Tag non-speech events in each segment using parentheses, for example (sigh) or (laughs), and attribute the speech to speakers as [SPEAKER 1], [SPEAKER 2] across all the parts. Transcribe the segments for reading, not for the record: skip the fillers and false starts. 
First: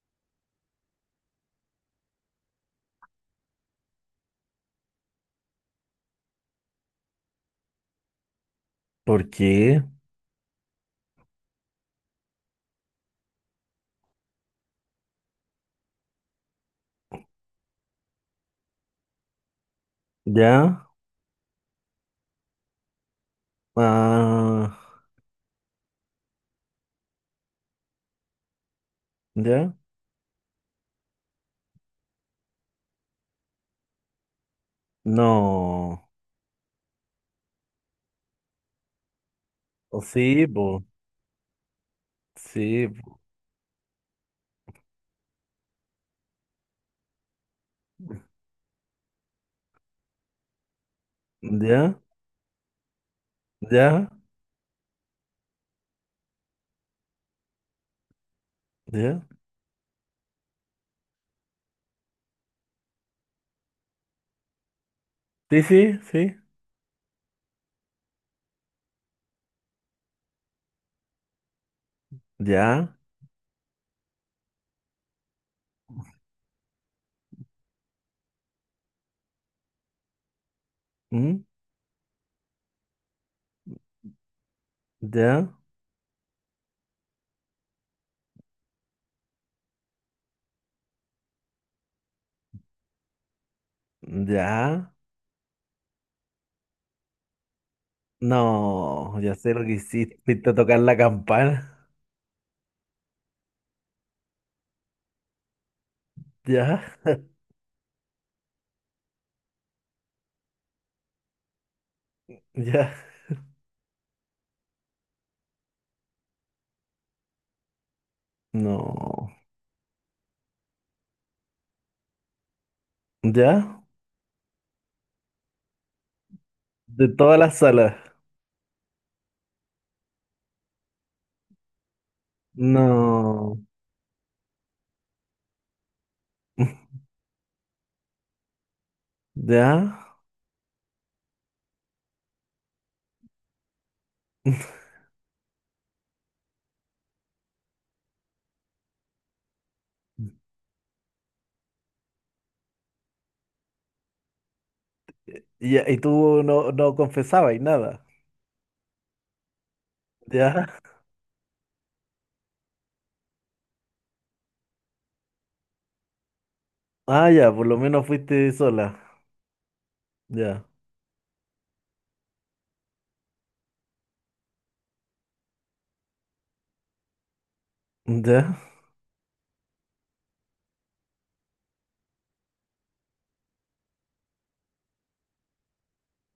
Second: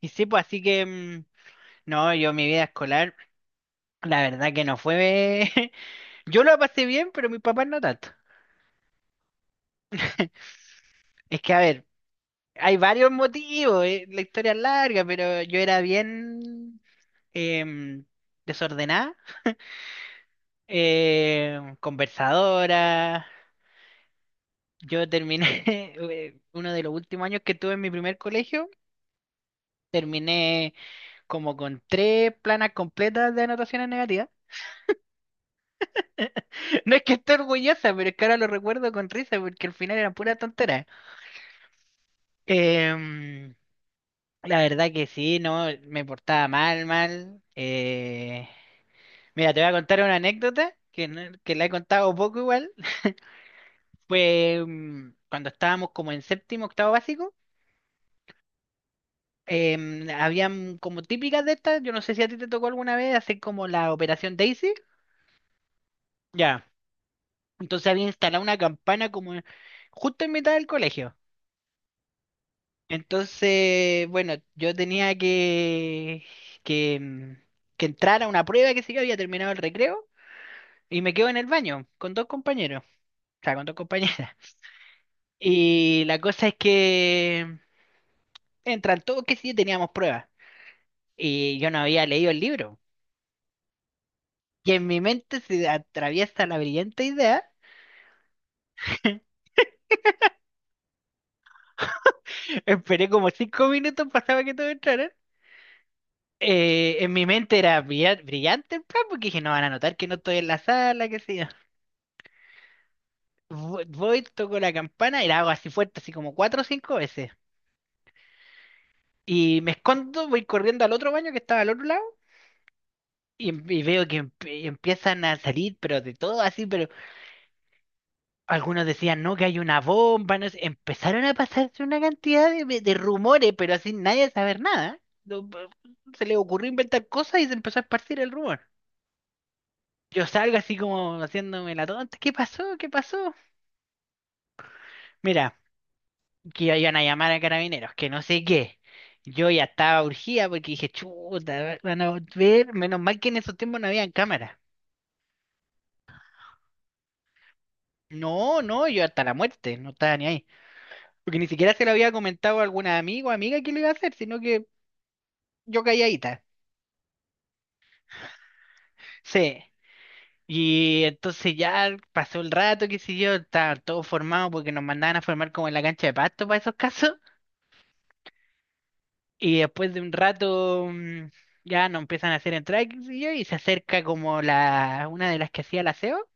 [SPEAKER 1] Y sí, pues así que, no, yo mi vida escolar, la verdad que no fue... (laughs) Yo lo pasé bien, pero mis papás no tanto.
[SPEAKER 2] ¿Por qué?
[SPEAKER 1] (laughs) Es que, a ver, hay varios motivos. La historia es larga, pero yo era bien em, desordenada,
[SPEAKER 2] ¿Ya?
[SPEAKER 1] conversadora.
[SPEAKER 2] Ah,
[SPEAKER 1] Yo terminé, (laughs) Uno de los últimos años que tuve en mi primer colegio,
[SPEAKER 2] ¿ya?
[SPEAKER 1] terminé como con tres planas completas de anotaciones negativas.
[SPEAKER 2] No.
[SPEAKER 1] No es que esté orgullosa, pero es que ahora lo recuerdo con risa porque al final
[SPEAKER 2] O
[SPEAKER 1] era pura
[SPEAKER 2] sí, bo.
[SPEAKER 1] tontera.
[SPEAKER 2] Sí, bo.
[SPEAKER 1] Em, la verdad que sí, no, me portaba mal, mal. Mira, te voy a contar una anécdota que, no- que la he
[SPEAKER 2] ¿Ya?
[SPEAKER 1] contado poco igual. (laughs)
[SPEAKER 2] ¿Ya?
[SPEAKER 1] Fue cuando estábamos como en séptimo, octavo básico.
[SPEAKER 2] ¿Ya?
[SPEAKER 1] Habían como típicas de estas, yo no sé si a ti te tocó alguna vez hacer como la Operación Daisy.
[SPEAKER 2] Sí, sí, sí.
[SPEAKER 1] Ya. Entonces había instalado una campana como justo en mitad del colegio.
[SPEAKER 2] ¿Ya?
[SPEAKER 1] Entonces, bueno, yo tenía que, mm, que entrar a una prueba, que sé yo, había terminado el recreo y me quedo en
[SPEAKER 2] ¿Mm?
[SPEAKER 1] el baño con dos compañeros, o sea, con dos compañeras. (laughs)
[SPEAKER 2] ¿Ya?
[SPEAKER 1] Y la cosa es que entran todos, que sí, teníamos pruebas y yo no había leído el libro. Y en
[SPEAKER 2] ¿Ya?
[SPEAKER 1] mi mente se atraviesa la brillante idea.
[SPEAKER 2] No, ya
[SPEAKER 1] (laughs)
[SPEAKER 2] sé lo que hiciste. (laughs) Fuiste a tocar la campana.
[SPEAKER 1] Esperé como 5 minutos, pasaba que todos entraran.
[SPEAKER 2] ¿Ya?
[SPEAKER 1] En mi mente era brillante el plan, porque dije, no van a notar que no estoy en la sala, que sí.
[SPEAKER 2] ¿Ya?
[SPEAKER 1] Voy, toco la campana y la hago así fuerte, así como cuatro o cinco veces.
[SPEAKER 2] No.
[SPEAKER 1] Y me escondo, voy corriendo al otro baño que estaba al otro lado y, y
[SPEAKER 2] ¿Ya?
[SPEAKER 1] veo que empiezan a salir, pero de todo así, pero
[SPEAKER 2] De todas las salas.
[SPEAKER 1] algunos decían, no, que hay una bomba, no sé. Empezaron a pasarse una cantidad de rumores,
[SPEAKER 2] No.
[SPEAKER 1] pero así nadie saber nada. No, se le ocurrió
[SPEAKER 2] (laughs)
[SPEAKER 1] inventar cosas y se empezó a esparcir el rumor.
[SPEAKER 2] ¿Ya?
[SPEAKER 1] Yo salgo así como haciéndome la tonta. ¿Qué pasó? ¿Qué pasó? Mira, que iban a llamar a carabineros, que no sé qué. Yo ya estaba urgida porque dije, chuta, van a ver, menos mal que en esos tiempos no habían cámaras.
[SPEAKER 2] ¿Y tú no confesabas y nada?
[SPEAKER 1] No, no, yo hasta la muerte, no estaba ni ahí.
[SPEAKER 2] ¿Ya?
[SPEAKER 1] Porque ni siquiera se lo había comentado a algún amigo o amiga que lo iba a hacer, sino que yo calladita.
[SPEAKER 2] Ah, ya, por lo menos fuiste sola.
[SPEAKER 1] Sí.
[SPEAKER 2] Ya,
[SPEAKER 1] Y entonces ya pasó el rato, qué sé yo, estaba todo formado porque nos mandaban a formar como en la cancha de pasto para esos (laughs) casos.
[SPEAKER 2] ya,
[SPEAKER 1] Y después de un rato ya no empiezan a hacer entradas qué sé yo, y se acerca como la una de las que hacía el aseo,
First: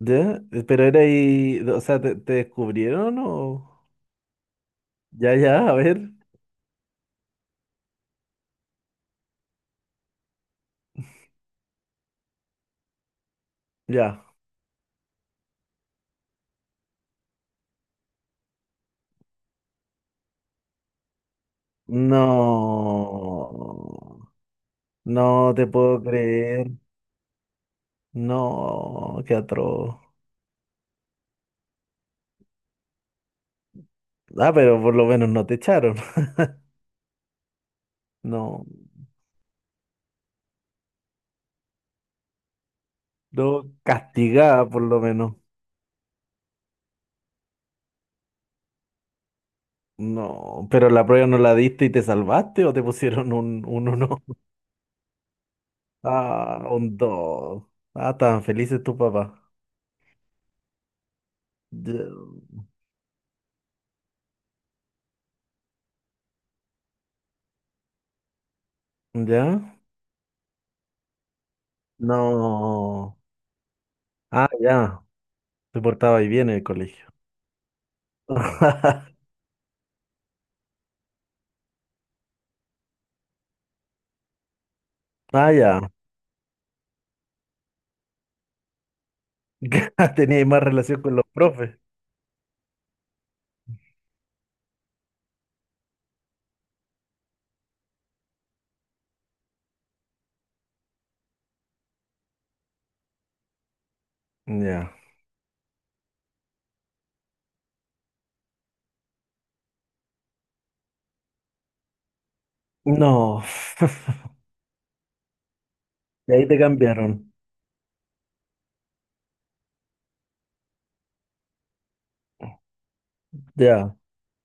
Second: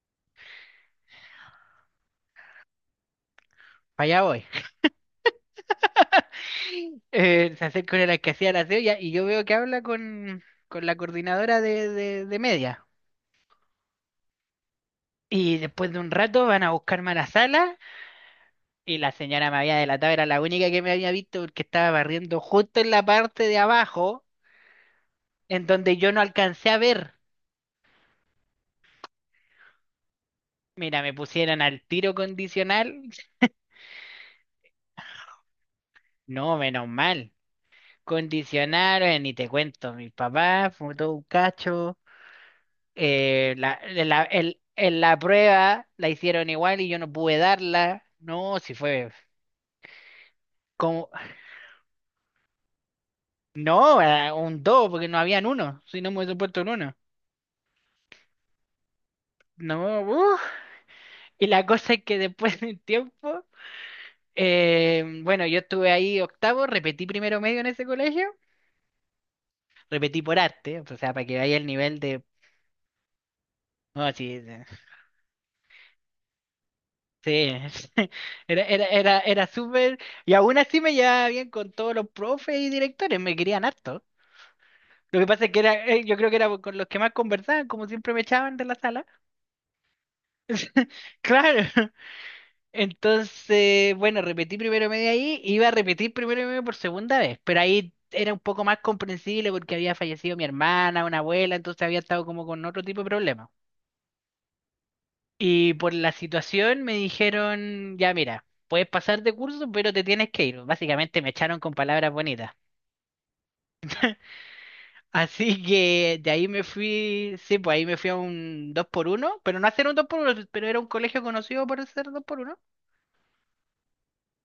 [SPEAKER 2] ya. Pero era ahí, o sea, ¿te descubrieron o...?
[SPEAKER 1] para allá voy. (laughs)
[SPEAKER 2] Ya, ya, a ver,
[SPEAKER 1] Se acerca una de las que hacía el aseo y yo veo que habla con la coordinadora de media.
[SPEAKER 2] ya.
[SPEAKER 1] Y después de un rato van a buscarme a la sala y la señora me había delatado, era la única que me había visto porque estaba barriendo justo en la parte de abajo
[SPEAKER 2] No, no
[SPEAKER 1] en
[SPEAKER 2] te
[SPEAKER 1] donde
[SPEAKER 2] puedo
[SPEAKER 1] yo no alcancé
[SPEAKER 2] creer.
[SPEAKER 1] a ver.
[SPEAKER 2] No, qué atroz.
[SPEAKER 1] Mira, me pusieron al tiro condicional.
[SPEAKER 2] Ah, pero por lo menos no te echaron. (laughs)
[SPEAKER 1] No, menos mal.
[SPEAKER 2] No,
[SPEAKER 1] Condicionaron, ni te cuento, mi papá fue todo un cacho. eh,
[SPEAKER 2] no
[SPEAKER 1] la,
[SPEAKER 2] castigada por
[SPEAKER 1] en
[SPEAKER 2] lo
[SPEAKER 1] la
[SPEAKER 2] menos.
[SPEAKER 1] prueba la hicieron igual y yo no pude darla. No, si fue
[SPEAKER 2] No, pero la
[SPEAKER 1] como...
[SPEAKER 2] prueba no la diste y te salvaste o te pusieron un
[SPEAKER 1] No,
[SPEAKER 2] uno.
[SPEAKER 1] era
[SPEAKER 2] (laughs)
[SPEAKER 1] un 2 porque no habían uno, si no me hubiese puesto
[SPEAKER 2] Ah,
[SPEAKER 1] un uno.
[SPEAKER 2] un dos. Ah, estaban felices tu papá.
[SPEAKER 1] No, uf. Y la cosa es que
[SPEAKER 2] Ya.
[SPEAKER 1] después de un tiempo, bueno, yo estuve ahí octavo, repetí primero medio en ese colegio,
[SPEAKER 2] ¿Ya?
[SPEAKER 1] repetí por arte, o sea, para que vaya el nivel de...
[SPEAKER 2] No.
[SPEAKER 1] No, sí,
[SPEAKER 2] Ah, ya. Se portaba ahí bien en el colegio.
[SPEAKER 1] sí. (laughs) era, era, era,
[SPEAKER 2] (laughs)
[SPEAKER 1] era súper, y aún así me llevaba bien con todos los profes y directores, me querían harto. Lo que pasa
[SPEAKER 2] Ah,
[SPEAKER 1] es que
[SPEAKER 2] ya.
[SPEAKER 1] yo creo que era con los que más conversaban, como siempre me echaban de la sala.
[SPEAKER 2] (laughs) Tenía más
[SPEAKER 1] (laughs)
[SPEAKER 2] relación con los
[SPEAKER 1] Claro.
[SPEAKER 2] profes.
[SPEAKER 1] Entonces, bueno, repetí primero medio ahí, iba a repetir primero medio por segunda vez, pero ahí era un poco más comprensible porque había fallecido mi hermana, una abuela, entonces había estado como con otro tipo de problemas.
[SPEAKER 2] Ya.
[SPEAKER 1] Y por la situación me dijeron, ya mira, puedes pasar de curso, pero te tienes que ir. Básicamente me echaron con palabras bonitas.
[SPEAKER 2] No. (laughs)
[SPEAKER 1] (laughs) Así que de
[SPEAKER 2] Y
[SPEAKER 1] ahí
[SPEAKER 2] ahí te
[SPEAKER 1] me
[SPEAKER 2] cambiaron.
[SPEAKER 1] fui, sí, pues ahí me fui a un 2 por uno pero no hacer un dos por uno pero era un colegio conocido por hacer 2 por uno.
[SPEAKER 2] Ya.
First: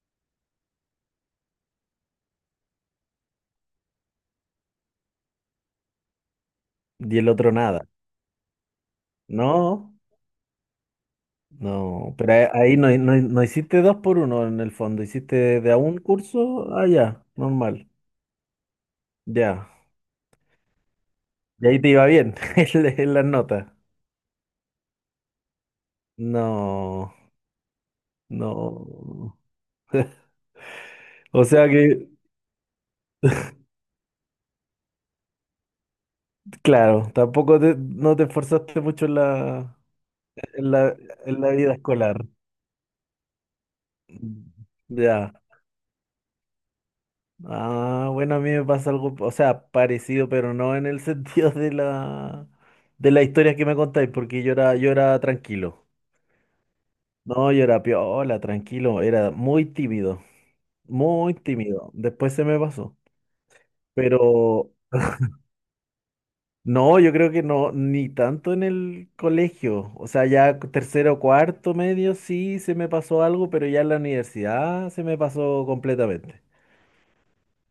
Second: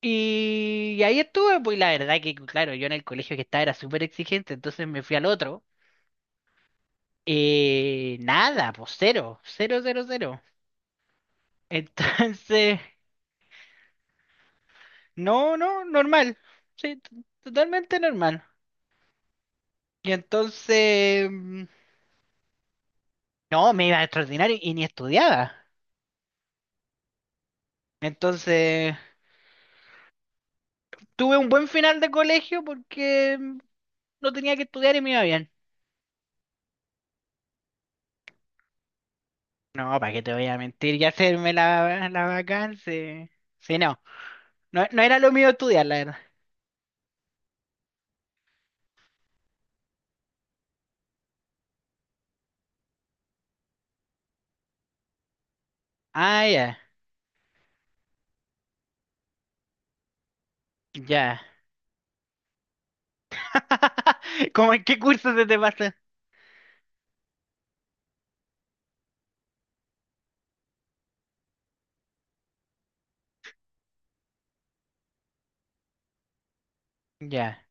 [SPEAKER 1] Y ahí estuve, pues y la verdad que, claro, yo en el colegio que estaba era súper exigente, entonces me fui al otro.
[SPEAKER 2] Y el otro nada.
[SPEAKER 1] Nada, pues cero, cero,
[SPEAKER 2] No.
[SPEAKER 1] cero, cero. (laughs)
[SPEAKER 2] No. Pero ahí
[SPEAKER 1] Entonces,
[SPEAKER 2] no, no, no hiciste dos por uno en el fondo.
[SPEAKER 1] no,
[SPEAKER 2] Hiciste de a
[SPEAKER 1] no,
[SPEAKER 2] un
[SPEAKER 1] normal.
[SPEAKER 2] curso. Ah,
[SPEAKER 1] Sí,
[SPEAKER 2] ya. Normal.
[SPEAKER 1] totalmente normal.
[SPEAKER 2] Ya.
[SPEAKER 1] Y entonces,
[SPEAKER 2] Y ahí te iba bien (laughs) en las notas.
[SPEAKER 1] no, me iba extraordinario y ni estudiaba.
[SPEAKER 2] No.
[SPEAKER 1] Entonces,
[SPEAKER 2] No.
[SPEAKER 1] tuve
[SPEAKER 2] O
[SPEAKER 1] un buen
[SPEAKER 2] sea
[SPEAKER 1] final de
[SPEAKER 2] que
[SPEAKER 1] colegio porque no tenía que estudiar y me iba bien.
[SPEAKER 2] claro, tampoco no te esforzaste mucho en la,
[SPEAKER 1] No, ¿para qué te voy a
[SPEAKER 2] en
[SPEAKER 1] mentir
[SPEAKER 2] la,
[SPEAKER 1] y
[SPEAKER 2] en la
[SPEAKER 1] hacerme
[SPEAKER 2] vida
[SPEAKER 1] la,
[SPEAKER 2] escolar.
[SPEAKER 1] la vacancia? Sí, sí, no, no, no era lo
[SPEAKER 2] Ya.
[SPEAKER 1] mío estudiar, la verdad.
[SPEAKER 2] Ah, bueno, a mí me pasa algo, o sea, parecido, pero no en el (laughs) sentido de la historia que me contáis, porque yo era tranquilo.
[SPEAKER 1] Ah, ya,
[SPEAKER 2] No, yo era piola, tranquilo, era muy tímido, muy
[SPEAKER 1] ya.
[SPEAKER 2] tímido. Después se me pasó.
[SPEAKER 1] (laughs)
[SPEAKER 2] Pero
[SPEAKER 1] ¿Cómo en qué curso se te pasa?
[SPEAKER 2] no, yo creo que no, ni tanto en el colegio. O sea, ya tercero, cuarto, medio, sí se me pasó algo, pero ya en la universidad se me pasó completamente.
[SPEAKER 1] Ya.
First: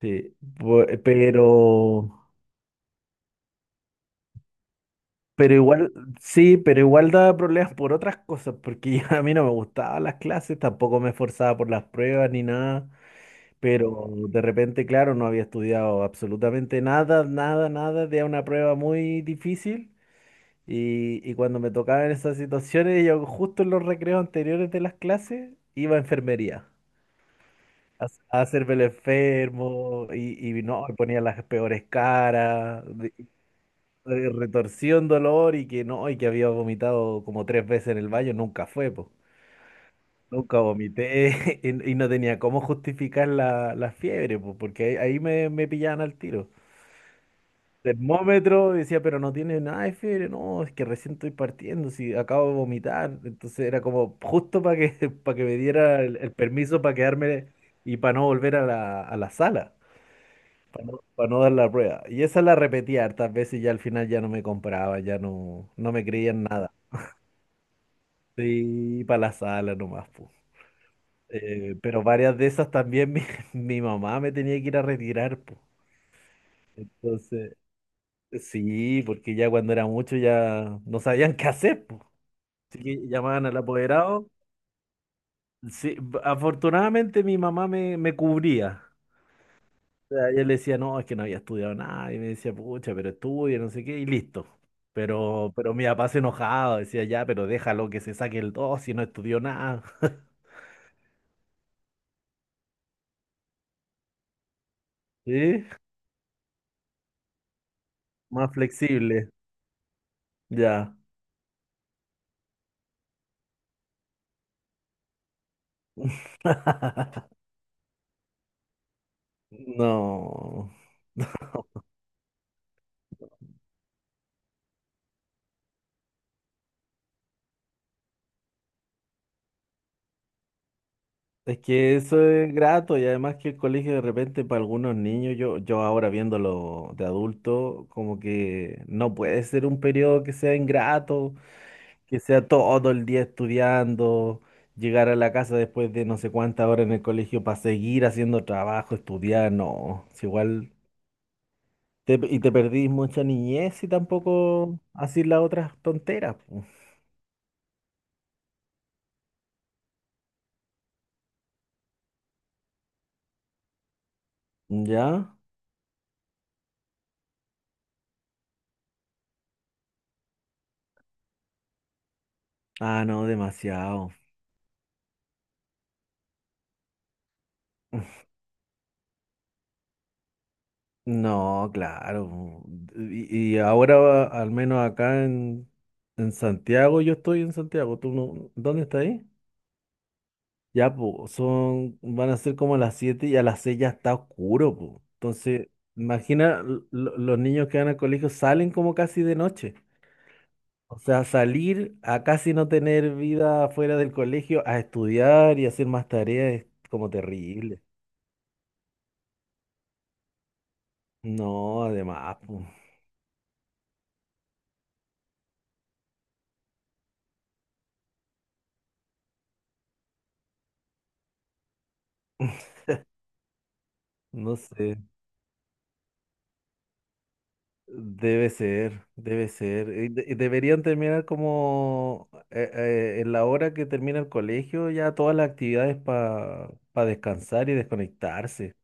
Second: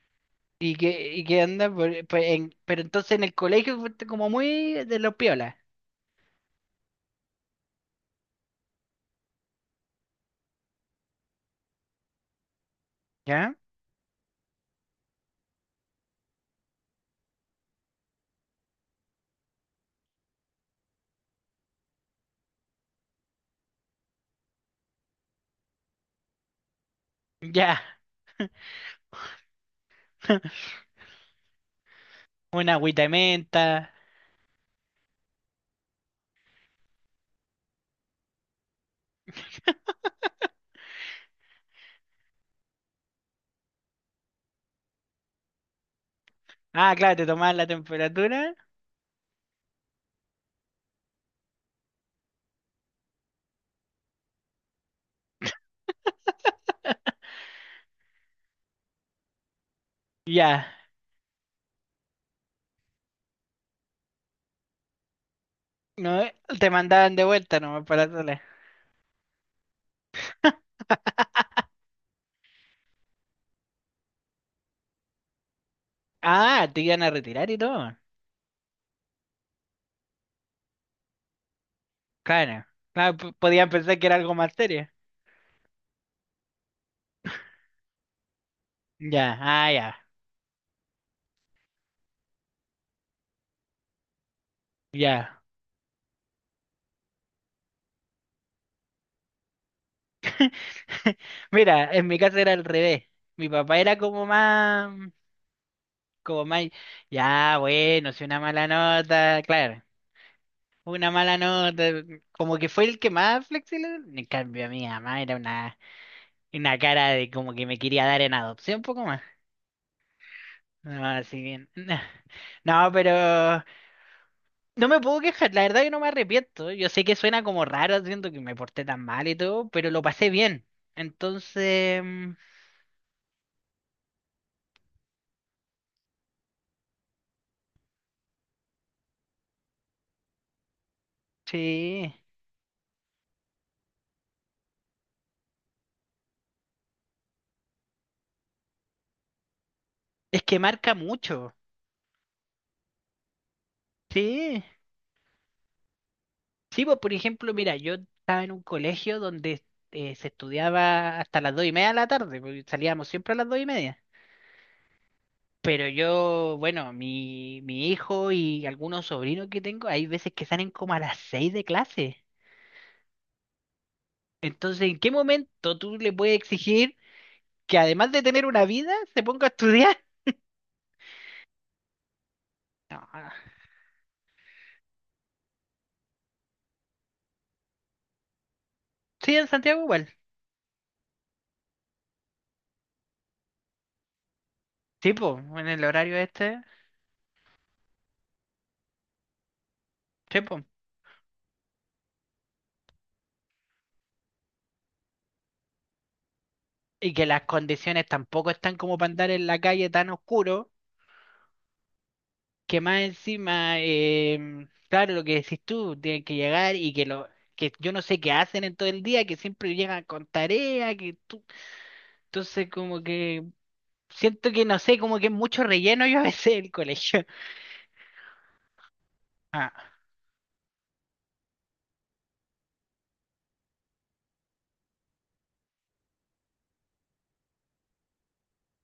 [SPEAKER 2] Sí, bu- eh,
[SPEAKER 1] Y qué onda?
[SPEAKER 2] pero,
[SPEAKER 1] Pero entonces en el colegio fuiste como muy de los piolas,
[SPEAKER 2] pero igual, sí, pero igual daba problemas por otras cosas, porque ya a mí no me gustaban las clases, tampoco me esforzaba por las pruebas ni nada,
[SPEAKER 1] ¿ya?
[SPEAKER 2] pero de repente, claro, no había estudiado absolutamente nada, nada, nada, de una prueba muy difícil. Y cuando me tocaban esas situaciones, yo justo en los recreos anteriores de las clases iba a enfermería
[SPEAKER 1] Ya.
[SPEAKER 2] a hacerme el enfermo y
[SPEAKER 1] (laughs)
[SPEAKER 2] no, me ponía las peores
[SPEAKER 1] Una
[SPEAKER 2] caras,
[SPEAKER 1] agüita de menta.
[SPEAKER 2] de retorsión, dolor y que no, y que había vomitado como tres veces en el baño, nunca fue, po. Nunca vomité (laughs) y no tenía cómo justificar la fiebre, po, porque ahí me pillaban al tiro.
[SPEAKER 1] Ah, claro, te tomaban la temperatura.
[SPEAKER 2] Termómetro, y decía, pero no tiene nada de fiebre, no, es que recién estoy partiendo, si acabo de vomitar, entonces era como justo para que, (laughs) para que, me diera el permiso para quedarme y para no volver a la sala,
[SPEAKER 1] Ya.
[SPEAKER 2] para no dar la prueba. Y esa la repetía hartas veces y ya al final ya no me compraba, ya no me
[SPEAKER 1] No,
[SPEAKER 2] creían
[SPEAKER 1] te
[SPEAKER 2] nada.
[SPEAKER 1] mandaban de vuelta nomás para la sala.
[SPEAKER 2] Sí, para la sala nomás, po. Pero varias de esas también (laughs) mi mamá me tenía que ir a retirar, po.
[SPEAKER 1] Ah, te iban a retirar
[SPEAKER 2] Entonces,
[SPEAKER 1] y todo.
[SPEAKER 2] sí, porque ya cuando era mucho ya no sabían qué hacer.
[SPEAKER 1] Claro.
[SPEAKER 2] Así que
[SPEAKER 1] Claro,
[SPEAKER 2] llamaban al
[SPEAKER 1] podían pensar que era
[SPEAKER 2] apoderado.
[SPEAKER 1] algo más serio.
[SPEAKER 2] Sí, afortunadamente mi mamá me cubría.
[SPEAKER 1] Ya, ah, ya,
[SPEAKER 2] O sea, yo le decía, no, es que no había estudiado nada. Y me decía, pucha, pero estudia, no sé qué, y listo.
[SPEAKER 1] ya.
[SPEAKER 2] Pero mi papá se enojaba, decía, ya, pero déjalo que se saque el dos si no estudió nada. (laughs)
[SPEAKER 1] (laughs) Mira, en mi caso era al revés. Mi papá era como más,
[SPEAKER 2] ¿Sí?
[SPEAKER 1] como más, ya, bueno, si una
[SPEAKER 2] Más
[SPEAKER 1] mala
[SPEAKER 2] flexible,
[SPEAKER 1] nota, claro,
[SPEAKER 2] ya.
[SPEAKER 1] una mala nota, como que fue el que más flexible. En cambio, mi mamá era una cara de
[SPEAKER 2] (laughs)
[SPEAKER 1] como que me quería dar en adopción, un poco más.
[SPEAKER 2] No.
[SPEAKER 1] Ah, sí, bien. (laughs) No, pero no me puedo quejar, la verdad que no me arrepiento. Yo sé que suena como raro, siento que me porté tan mal y todo, pero lo pasé bien.
[SPEAKER 2] Es que
[SPEAKER 1] Entonces,
[SPEAKER 2] eso es grato y además que el colegio de repente para algunos niños, yo ahora viéndolo de adulto, como que no puede ser un periodo que sea ingrato,
[SPEAKER 1] sí,
[SPEAKER 2] que sea todo el día estudiando, llegar a la casa después de no sé cuántas horas en el colegio para seguir haciendo trabajo, estudiar, no, es
[SPEAKER 1] es que
[SPEAKER 2] igual
[SPEAKER 1] marca mucho.
[SPEAKER 2] y te perdís mucha niñez y
[SPEAKER 1] Sí,
[SPEAKER 2] tampoco así las otras tonteras, po.
[SPEAKER 1] sí, pues por ejemplo, mira, yo estaba en un colegio donde se estudiaba hasta las 2:30 de la tarde, porque salíamos siempre a las 2:30.
[SPEAKER 2] ¿Ya?
[SPEAKER 1] Pero yo, bueno, mi hijo y algunos sobrinos que tengo, hay veces que salen como a las 6 de clase.
[SPEAKER 2] Ah, no, demasiado.
[SPEAKER 1] Entonces, ¿en qué momento tú le puedes exigir que además
[SPEAKER 2] (laughs)
[SPEAKER 1] de tener una vida, se ponga a estudiar?
[SPEAKER 2] No, claro.
[SPEAKER 1] No.
[SPEAKER 2] Y ahora, al menos acá en Santiago, yo estoy en Santiago. ¿Tú no? ¿Dónde estás ahí?
[SPEAKER 1] Sí, en Santiago igual.
[SPEAKER 2] Ya, pues, son, van a ser como las 7 y a las 6 ya está oscuro, pues.
[SPEAKER 1] Tipo,
[SPEAKER 2] Entonces,
[SPEAKER 1] en el horario este.
[SPEAKER 2] imagina los niños que van al colegio salen como casi de noche.
[SPEAKER 1] Tipo.
[SPEAKER 2] O sea, salir a casi no tener vida fuera del colegio, a estudiar y hacer más tareas es como
[SPEAKER 1] Y que las
[SPEAKER 2] terrible.
[SPEAKER 1] condiciones tampoco están como para andar en la calle tan oscuro,
[SPEAKER 2] No, además, pues,
[SPEAKER 1] que más encima, claro, lo que decís tú, tienen que llegar y que lo que yo no sé qué hacen en todo el día, que siempre llegan con tarea, que tú... Entonces como que siento
[SPEAKER 2] no
[SPEAKER 1] que no
[SPEAKER 2] sé.
[SPEAKER 1] sé, como que es mucho relleno yo a veces el colegio.
[SPEAKER 2] Debe ser, debe
[SPEAKER 1] (laughs)
[SPEAKER 2] ser.
[SPEAKER 1] Ah.
[SPEAKER 2] Y y deberían terminar como en la hora que termina el colegio, ya todas las actividades para descansar y desconectarse.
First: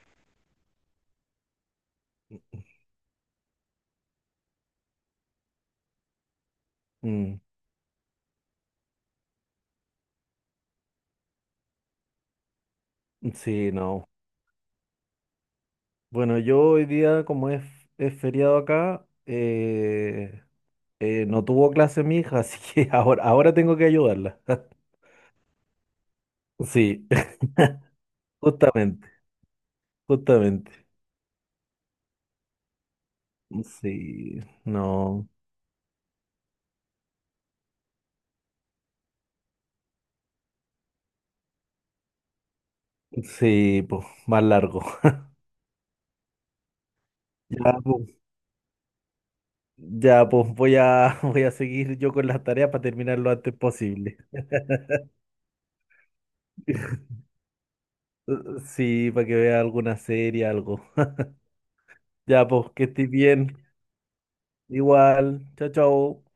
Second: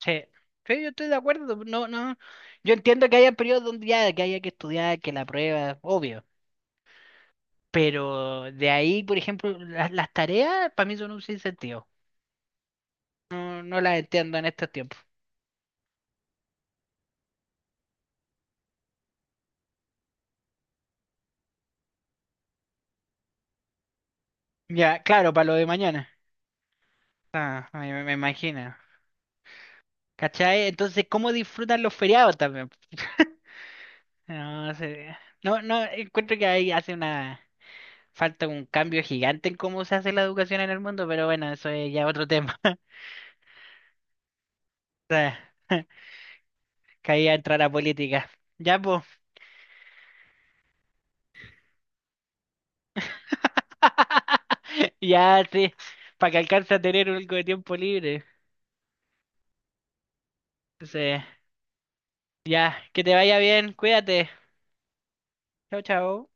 [SPEAKER 1] Sí, sí, yo estoy de acuerdo. No, no. Yo entiendo que haya periodos donde ya que haya que estudiar, que la prueba, obvio.
[SPEAKER 2] Mm,
[SPEAKER 1] Pero de ahí, por ejemplo, las tareas para mí son un sinsentido. No,
[SPEAKER 2] sí,
[SPEAKER 1] no las
[SPEAKER 2] no.
[SPEAKER 1] entiendo en estos tiempos.
[SPEAKER 2] Bueno, yo hoy día, como es feriado acá, no tuvo clase mi hija, así que (laughs) ahora, tengo que ayudarla. (laughs)
[SPEAKER 1] Ya, claro, para lo de mañana.
[SPEAKER 2] Sí,
[SPEAKER 1] Ah, me
[SPEAKER 2] (laughs)
[SPEAKER 1] imagino.
[SPEAKER 2] justamente,
[SPEAKER 1] ¿Cachai?
[SPEAKER 2] justamente.
[SPEAKER 1] Entonces, ¿cómo disfrutan los feriados también? (laughs)
[SPEAKER 2] Sí,
[SPEAKER 1] No sé.
[SPEAKER 2] no.
[SPEAKER 1] No, no, encuentro que ahí hace una falta un cambio gigante en cómo se hace la educación en el mundo, pero bueno, eso es ya otro tema.
[SPEAKER 2] Sí, pues, más largo.
[SPEAKER 1] (laughs) O
[SPEAKER 2] (laughs)
[SPEAKER 1] sea, caía entrar a la
[SPEAKER 2] Ya, pues.
[SPEAKER 1] política. Ya, pues.
[SPEAKER 2] Ya, pues voy a, (laughs) voy a seguir yo con las tareas para terminar lo antes posible.
[SPEAKER 1] (laughs) Ya, sí. Para que alcance a tener
[SPEAKER 2] (laughs)
[SPEAKER 1] algo de tiempo libre.
[SPEAKER 2] Sí, para que vea alguna serie, algo.
[SPEAKER 1] Entonces,
[SPEAKER 2] Ya, pues,
[SPEAKER 1] ya,
[SPEAKER 2] que
[SPEAKER 1] que
[SPEAKER 2] estés
[SPEAKER 1] te vaya
[SPEAKER 2] bien.
[SPEAKER 1] bien, cuídate.
[SPEAKER 2] Igual. Chao,
[SPEAKER 1] Chao,
[SPEAKER 2] chao.
[SPEAKER 1] chao.